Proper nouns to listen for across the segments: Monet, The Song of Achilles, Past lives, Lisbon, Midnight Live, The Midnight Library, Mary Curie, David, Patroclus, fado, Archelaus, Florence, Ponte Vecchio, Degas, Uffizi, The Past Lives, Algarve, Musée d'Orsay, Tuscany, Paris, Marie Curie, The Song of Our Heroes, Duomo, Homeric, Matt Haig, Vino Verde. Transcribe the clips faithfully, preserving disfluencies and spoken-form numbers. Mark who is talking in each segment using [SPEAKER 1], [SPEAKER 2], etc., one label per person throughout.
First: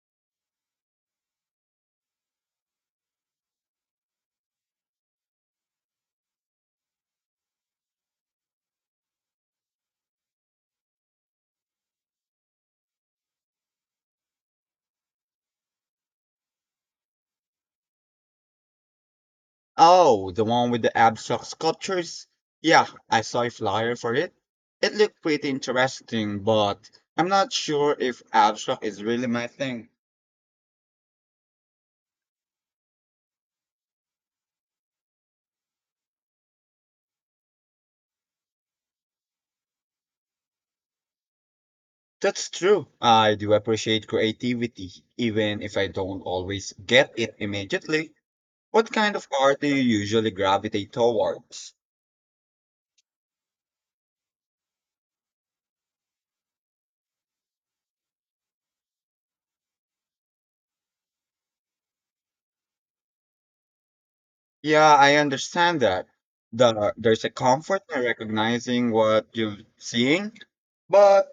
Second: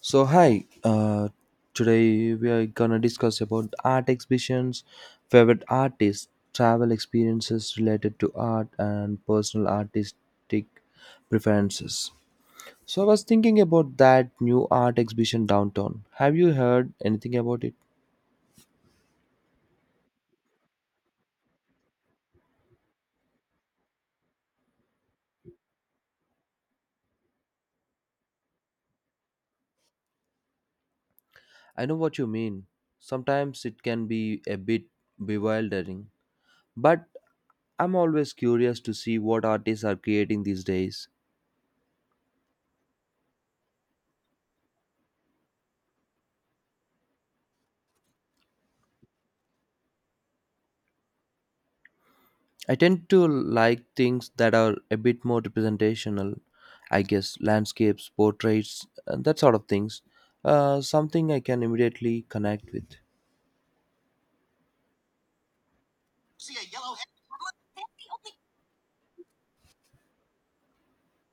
[SPEAKER 1] So hi, uh, today we are gonna discuss about art exhibitions, favorite artists, travel experiences related to art, and personal artistic preferences. So I was thinking about that new art exhibition downtown. Have you heard anything about it?
[SPEAKER 2] Oh, the one with the abstract sculptures? Yeah, I saw a flyer for it. It looked pretty interesting, but I'm not sure if abstract is really my thing.
[SPEAKER 1] I know what you mean. Sometimes it can be a bit bewildering, but I'm always curious to see what artists are creating these days.
[SPEAKER 2] That's true. I do appreciate creativity, even if I don't always get it immediately. What kind of art do you usually gravitate towards?
[SPEAKER 1] I tend to like things that are a bit more representational, I guess, landscapes, portraits, and that sort of things. Uh, something I can immediately connect with.
[SPEAKER 2] Yeah, I understand that. The, there's a comfort in recognizing what you're seeing, but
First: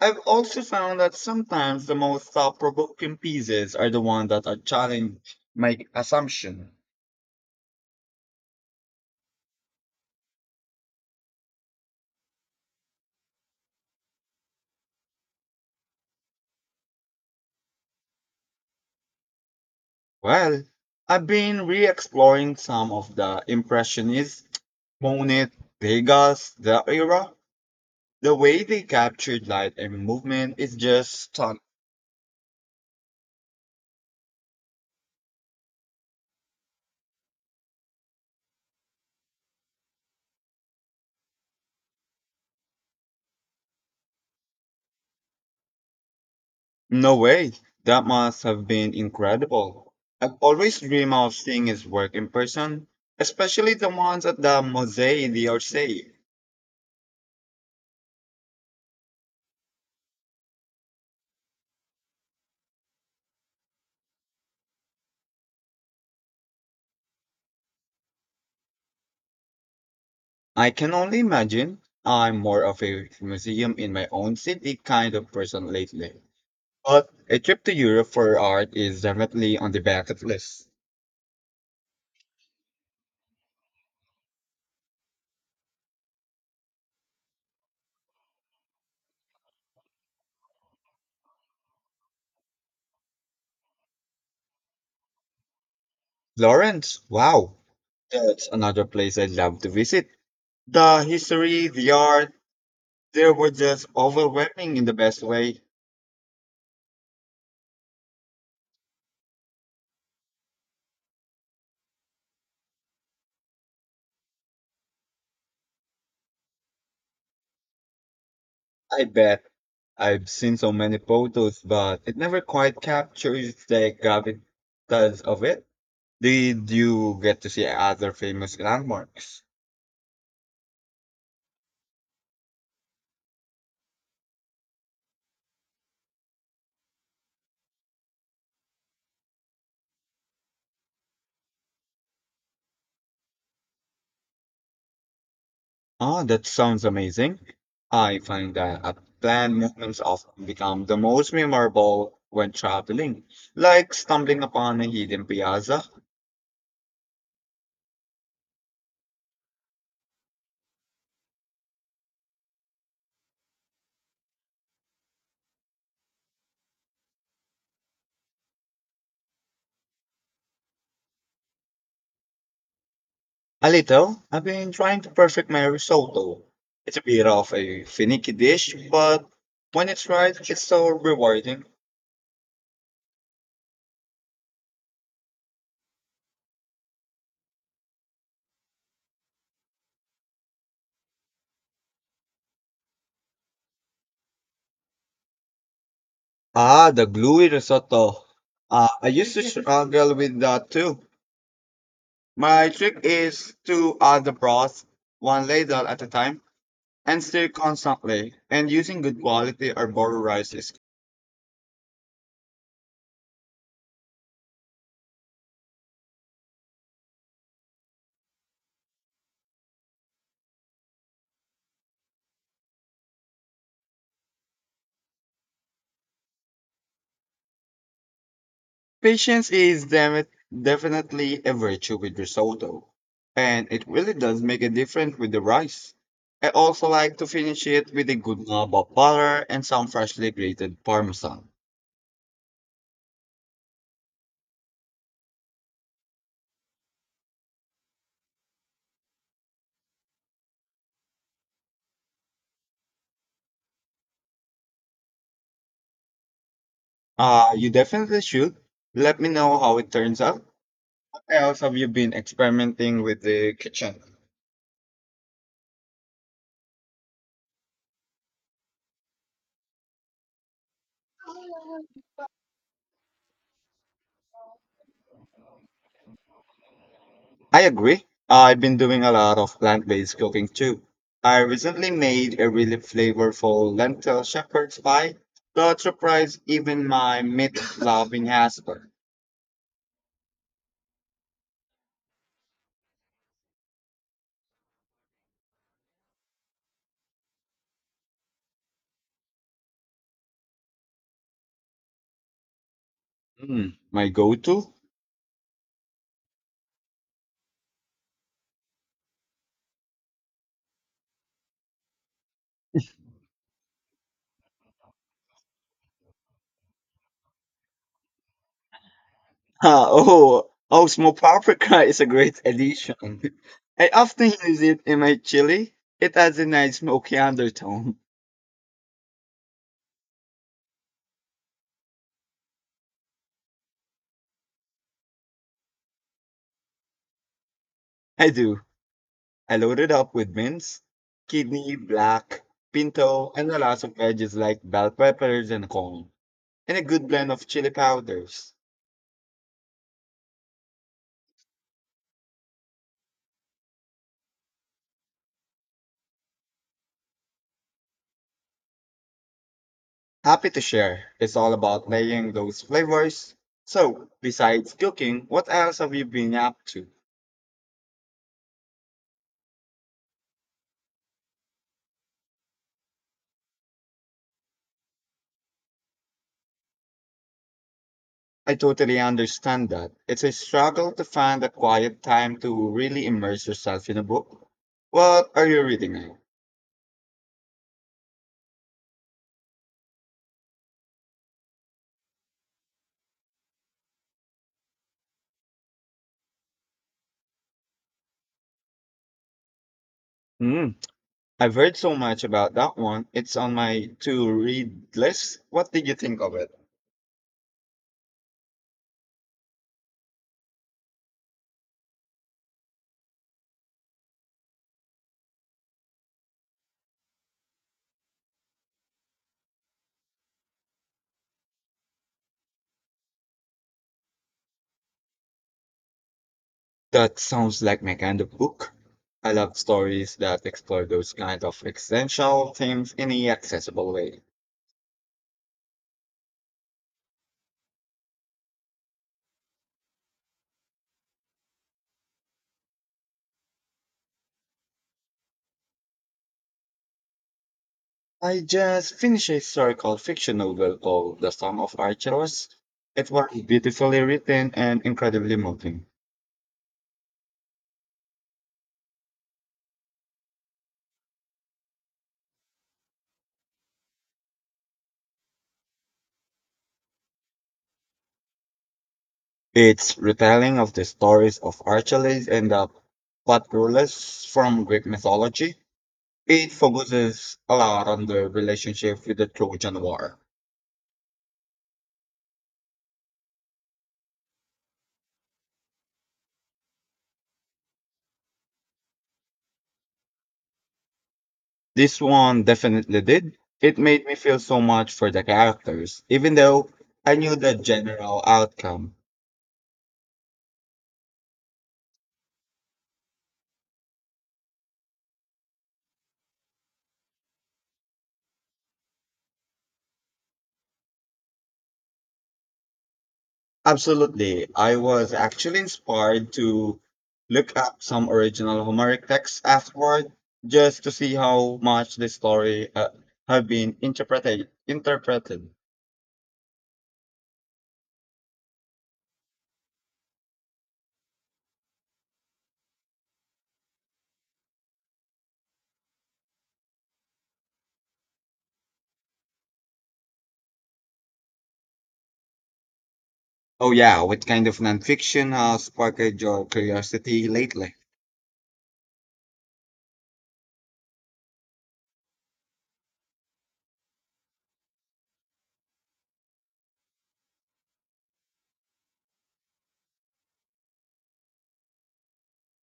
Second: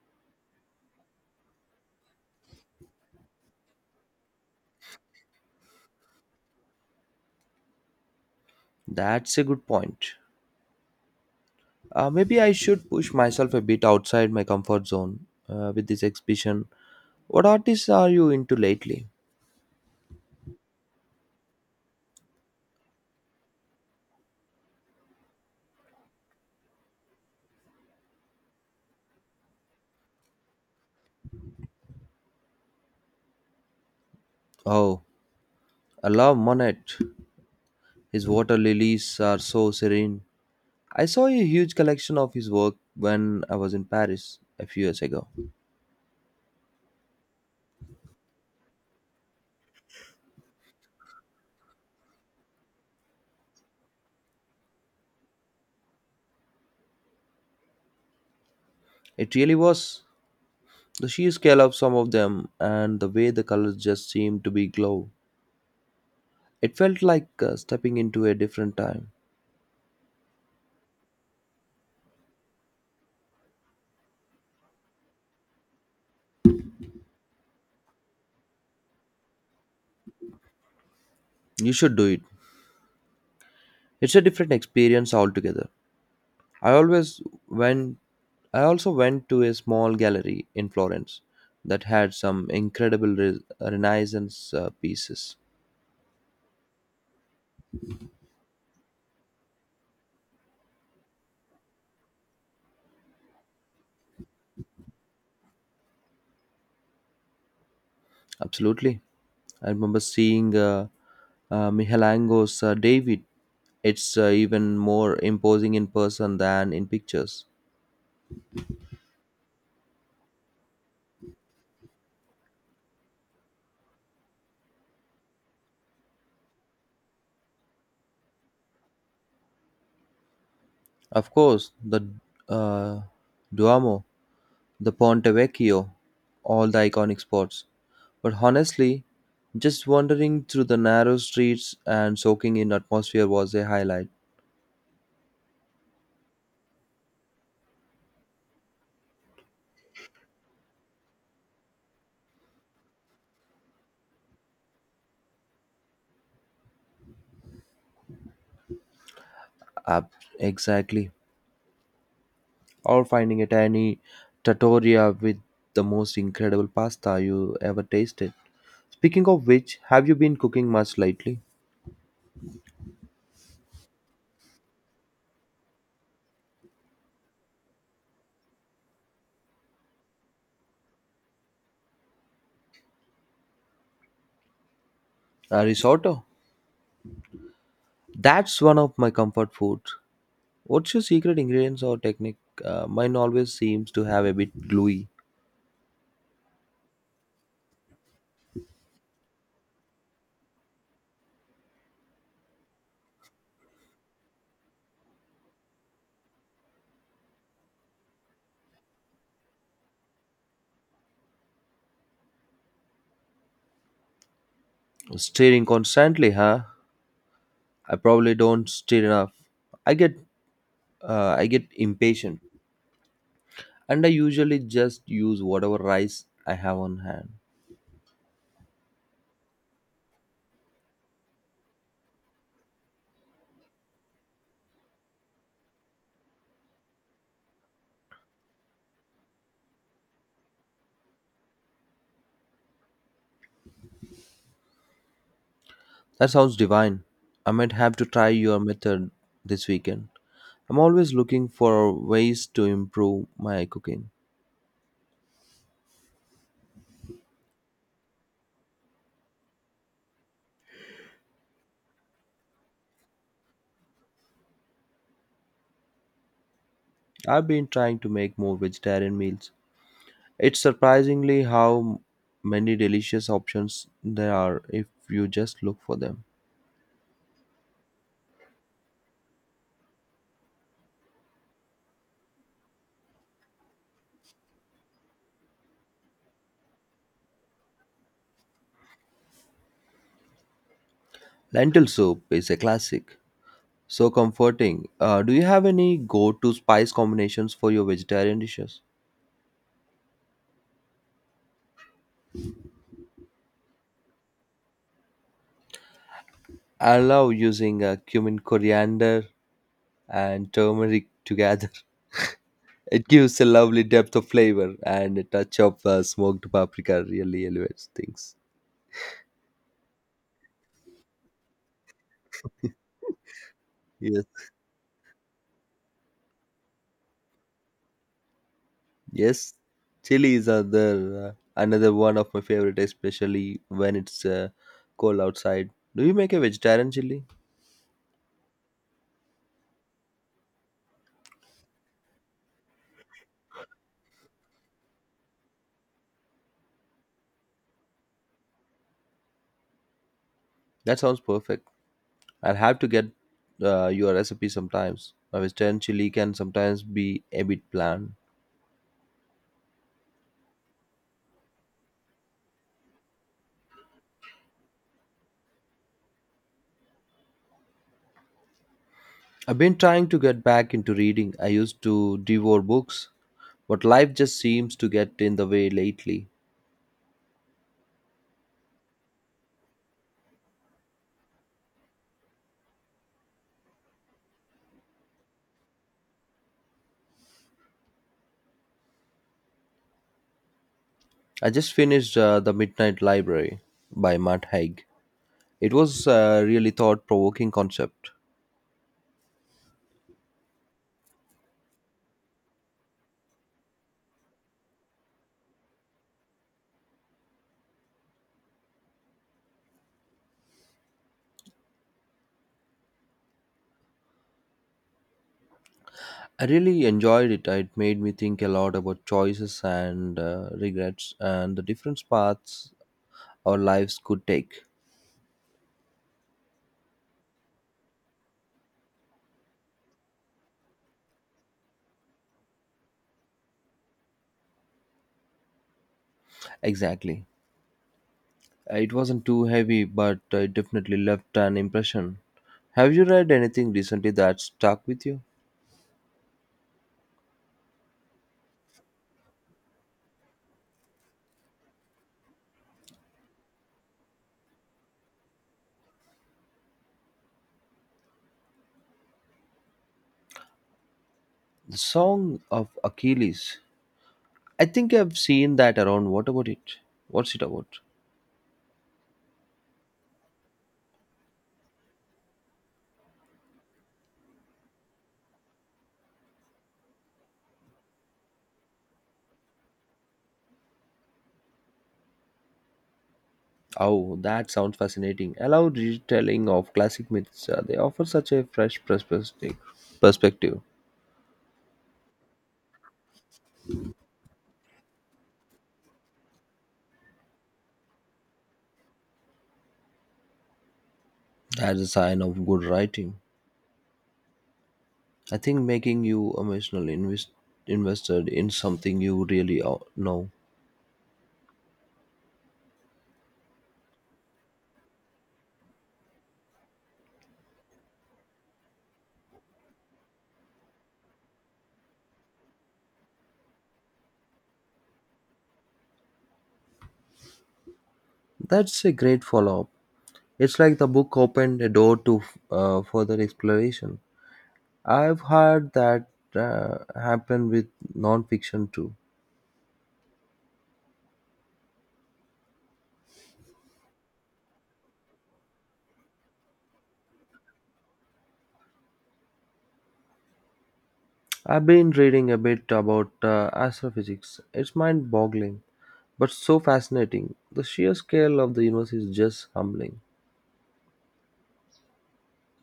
[SPEAKER 2] I've also found that sometimes the most thought provoking pieces are the ones that are challenge my assumption.
[SPEAKER 1] That's a good point. Uh, maybe I should push myself a bit outside my comfort zone uh, with this exhibition. What artists are you into lately?
[SPEAKER 2] Well, I've been re exploring some of the Impressionist, Monet, Degas, the era. The way they captured light and movement is just stunning.
[SPEAKER 1] Oh, I love Monet. His water lilies are so serene. I saw a huge collection of his work when I was in Paris a few years ago.
[SPEAKER 2] No way. That must have been incredible. I've always dreamed of seeing his work in person, especially the ones at the Musée d'Orsay.
[SPEAKER 1] It really was. The sheer scale of some of them and the way the colors just seemed to be glow. It felt like uh, stepping into a different time.
[SPEAKER 2] I can only imagine. I'm more of a museum in my own city kind of person lately. But a trip to Europe for art is definitely on the bucket list.
[SPEAKER 1] You should do it. It's a different experience altogether. I always went I also went to a small gallery in Florence that had some incredible re- Renaissance uh, pieces.
[SPEAKER 2] Florence, wow, that's another place I'd love to visit. The history, the art, they were just overwhelming in the best way.
[SPEAKER 1] Absolutely. I remember seeing uh, uh, Michelangelo's uh, David. It's uh, even more imposing in person than in pictures.
[SPEAKER 2] I bet. I've seen so many photos, but it never quite captures the gravitas of it. Did you get to see other famous landmarks?
[SPEAKER 1] Of course, the uh, Duomo, the Ponte Vecchio, all the iconic spots. But honestly, just wandering through the narrow streets and soaking in atmosphere was a highlight.
[SPEAKER 2] Ah, that sounds amazing. I find that uh, planned movements often become the most memorable when traveling, like stumbling upon a hidden piazza.
[SPEAKER 1] Up, exactly. Or finding a tiny trattoria with the most incredible pasta you ever tasted. Speaking of which, have you been cooking much lately?
[SPEAKER 2] A little, I've been trying to perfect my risotto. It's a bit of a finicky dish, but when it's right, it's so rewarding.
[SPEAKER 1] Uh, risotto. That's one of my comfort foods. What's your secret ingredients or technique? Uh, mine always seems to have a bit gluey.
[SPEAKER 2] Ah, the gluey risotto. Uh, I used to struggle with that too. My trick is to add the broth one ladle at a time and stir constantly, and using good quality arbor rice is
[SPEAKER 1] Stirring constantly, huh? I probably don't stir enough. I get, uh, I get impatient, and I usually just use whatever rice I have on hand.
[SPEAKER 2] patience is demi- definitely a virtue with risotto, and it really does make a difference with the rice. I also like to finish it with a good knob of butter and some freshly grated parmesan.
[SPEAKER 1] That sounds divine. I might have to try your method this weekend. I'm always looking for ways to improve my cooking.
[SPEAKER 2] Uh, you definitely should. Let me know how it turns out. What else have you been experimenting with the kitchen?
[SPEAKER 1] I've been trying to make more vegetarian meals. It's surprisingly how many delicious options there are if you just look for them.
[SPEAKER 2] I agree. I've been doing a lot of plant-based cooking too. I recently made a really flavorful lentil shepherd's pie that surprised even my meat-loving husband.
[SPEAKER 1] Lentil soup is a classic, so comforting. Uh, do you have any go to spice combinations for your vegetarian dishes?
[SPEAKER 2] Mm, my go-to?
[SPEAKER 1] I love using uh, cumin, coriander, and turmeric together. It gives a lovely depth of flavor, and a touch of uh, smoked paprika really elevates things.
[SPEAKER 2] Ah, oh, oh, smoked paprika is a great addition. I
[SPEAKER 1] Yes.
[SPEAKER 2] often use it in my chili. It has a nice smoky undertone.
[SPEAKER 1] Yes, chilies are there. uh, Another one of my favorite, especially when it's uh, cold outside. Do you make a vegetarian chili?
[SPEAKER 2] I do. I load it up with mince, kidney, black, pinto, and a lot of veggies like bell peppers and corn. And a good blend of chili powders.
[SPEAKER 1] That sounds perfect. I'll have to get uh, your recipe sometimes. My vegetarian chili can sometimes be a bit bland.
[SPEAKER 2] Happy to share. It's all about layering those flavors. So, besides cooking, what else have you been up to?
[SPEAKER 1] I've been trying to get back into reading. I used to devour books, but life just seems to get in the way lately.
[SPEAKER 2] I totally understand that. It's a struggle to find a quiet time to really immerse yourself in a book. What are you reading now?
[SPEAKER 1] I just finished uh, The Midnight Library by Matt Haig. It was a really thought provoking concept.
[SPEAKER 2] Hmm. I've heard so much about that one. It's on my to read list. What did you think of it?
[SPEAKER 1] I really enjoyed it. It made me think a lot about choices and uh, regrets and the different paths our lives could take.
[SPEAKER 2] That sounds like my kind of book. I love stories that explore those kind of existential themes in an accessible way.
[SPEAKER 1] Exactly. It wasn't too heavy, but it definitely left an impression. Have you read anything recently that stuck with you?
[SPEAKER 2] I just finished a historical fiction novel called The Song of Our Heroes. It was beautifully written and incredibly moving.
[SPEAKER 1] The Song of Achilles. I think I've seen that around. What about it? What's it about?
[SPEAKER 2] Its retelling of the stories of Archelaus and the Patroclus from Greek mythology. It focuses a lot on the relationship with the Trojan War.
[SPEAKER 1] Oh, that sounds fascinating. Allow retelling of classic myths. Uh, they offer such a fresh perspective. Perspective.
[SPEAKER 2] This one definitely did. It made me feel so much for the characters, even though I knew the general outcome.
[SPEAKER 1] That's a sign of good writing. I think making you emotionally invest- invested in something you really o- know.
[SPEAKER 2] Absolutely. I was actually inspired to look up some original Homeric texts afterward just to see how much the story uh, have been interpreted interpreted.
[SPEAKER 1] That's a great follow up. It's like the book opened a door to uh, further exploration. I've heard that uh, happen with nonfiction too.
[SPEAKER 2] Oh yeah, what kind of nonfiction has sparked your curiosity lately?
[SPEAKER 1] I've been reading a bit about uh, astrophysics. It's mind boggling, but so fascinating. The sheer scale of the universe is just humbling.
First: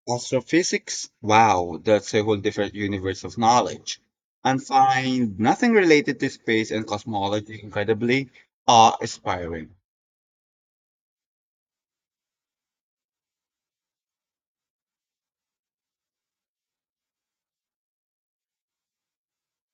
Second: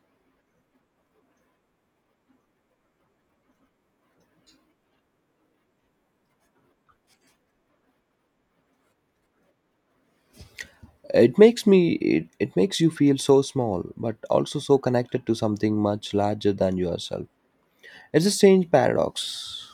[SPEAKER 2] Astrophysics? Wow, that's a whole different universe of knowledge. And find nothing related to space and cosmology incredibly awe-inspiring.
[SPEAKER 1] It makes me it, it makes you feel so small, but also so connected to something much larger than yourself. It's a strange paradox.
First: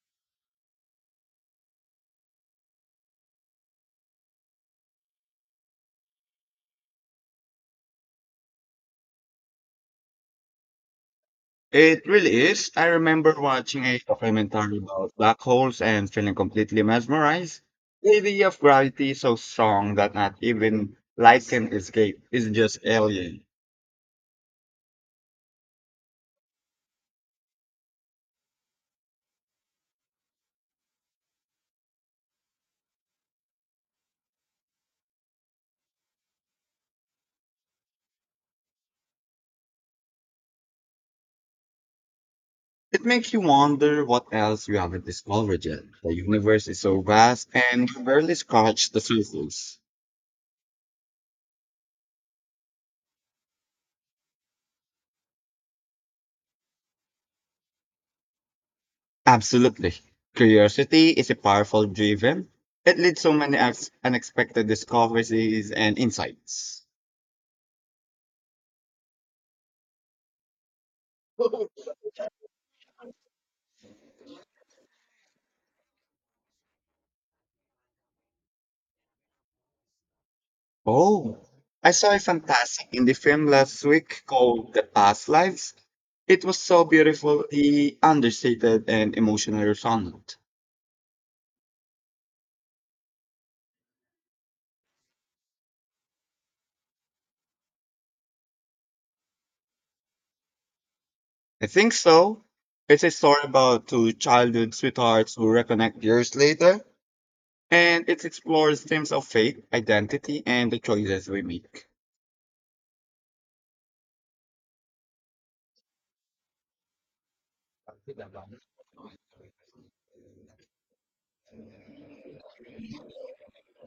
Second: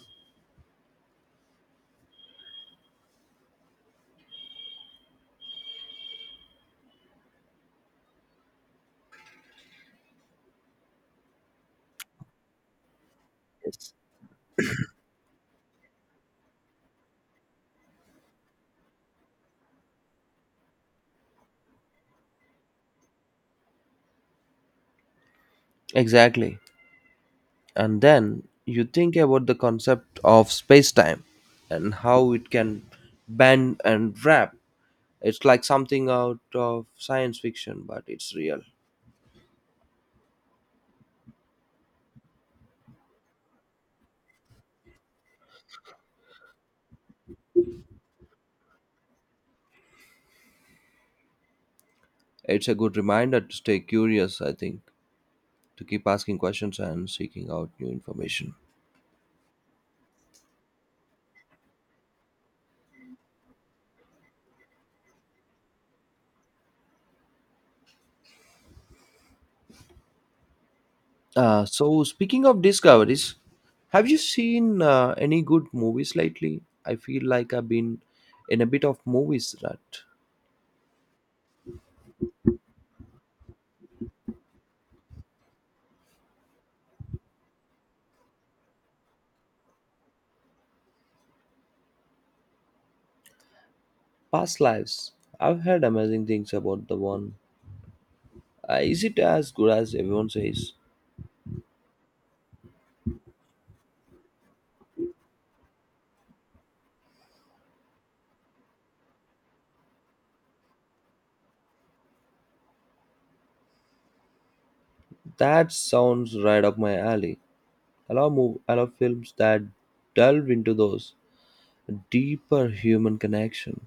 [SPEAKER 2] It really is. I remember watching
[SPEAKER 1] Yes.
[SPEAKER 2] a documentary about black holes and feeling completely mesmerized. The idea of gravity is so strong that not even light can escape. It's just alien.
[SPEAKER 1] Exactly. And then you think about the concept of space time and how it can bend and wrap. It's like something out of science fiction, but it's real.
[SPEAKER 2] It makes you wonder what else we haven't discovered yet. The universe is so vast and we barely scratched the surface.
[SPEAKER 1] It's a good reminder to stay curious, I think, to keep asking questions and seeking out new information.
[SPEAKER 2] Absolutely. Curiosity is a powerful driven. It leads so many ex- unexpected discoveries and insights.
[SPEAKER 1] Uh, so speaking of discoveries, have you seen uh, any good movies lately? I feel like I've been in a bit of movies rut.
[SPEAKER 2] Oh, I saw a fantastic indie film last week called The Past Lives. It was so beautifully understated and emotionally resonant.
[SPEAKER 1] Past lives. I've heard amazing things about the one. Uh, is it as good as everyone says?
[SPEAKER 2] I think so. It's a story about two childhood sweethearts who reconnect years later, and it explores themes of faith, identity, and the choices we make.
[SPEAKER 1] That sounds right up my alley. I love mov- I love films that delve into those deeper human connection.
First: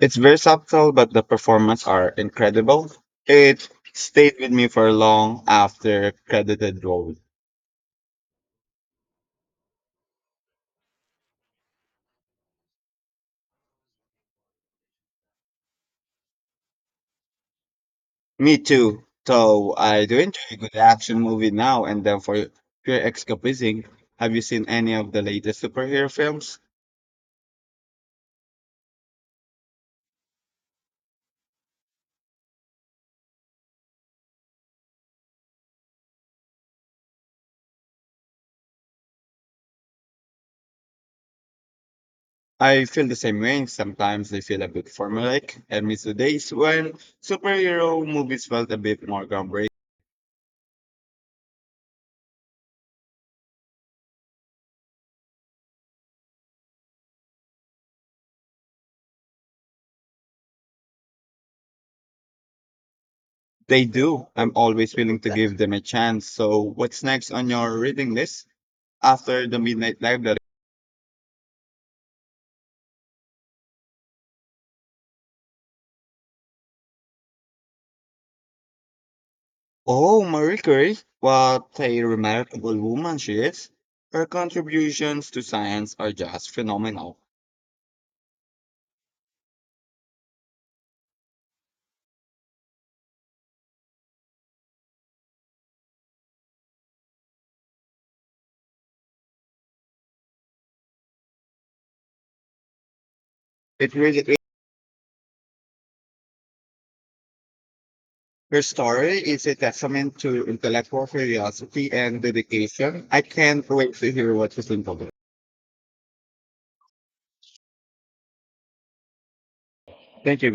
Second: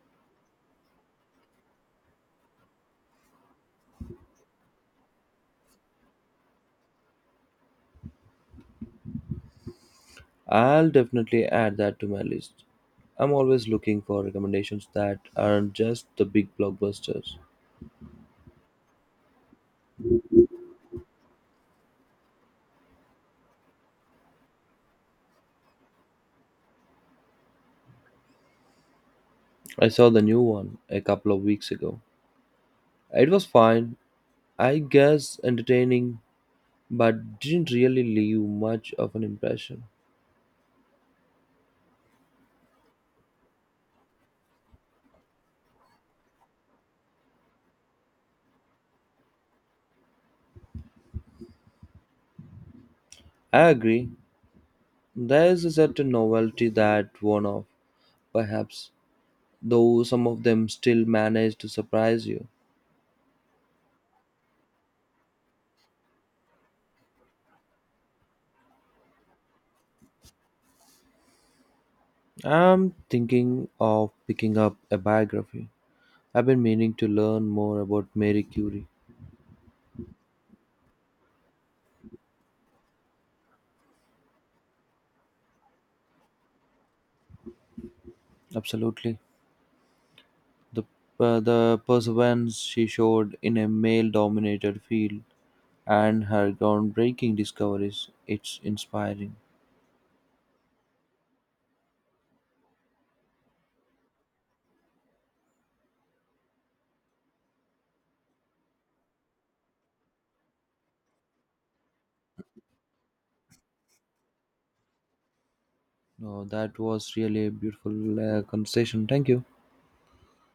[SPEAKER 2] It's very subtle, but the performance are incredible. It stayed with me for long after credited role.
[SPEAKER 1] I'll definitely add that to my list. I'm always looking for recommendations that aren't just the big blockbusters.
[SPEAKER 2] Me too. So I do enjoy a good action movie now and then for pure escapism. Have you seen any of the latest superhero films?
[SPEAKER 1] I saw the new one a couple of weeks ago. It was fine, I guess entertaining, but didn't really leave much of an impression.
[SPEAKER 2] I feel the same way. Sometimes they feel a bit formulaic. I miss the days when superhero movies felt a bit more groundbreaking.
[SPEAKER 1] I agree, there is a certain novelty that worn off, perhaps, though some of them still manage to surprise you.
[SPEAKER 2] They do. I'm always willing to give them a chance. So what's next on your reading list after the Midnight Live?
[SPEAKER 1] I'm thinking of picking up a biography. I've been meaning to learn more about Mary Curie.
[SPEAKER 2] Oh, Marie Curie, what a remarkable woman she is. Her contributions to science are just phenomenal.
[SPEAKER 1] Absolutely. The, uh, the perseverance she showed in a male dominated field and her groundbreaking discoveries. It's inspiring.
[SPEAKER 2] It really is. Her story is a testament to intellectual curiosity and dedication. I can't wait to hear what you think of it.
[SPEAKER 1] No, that was really a beautiful uh, conversation. Thank you.
[SPEAKER 2] Thank you.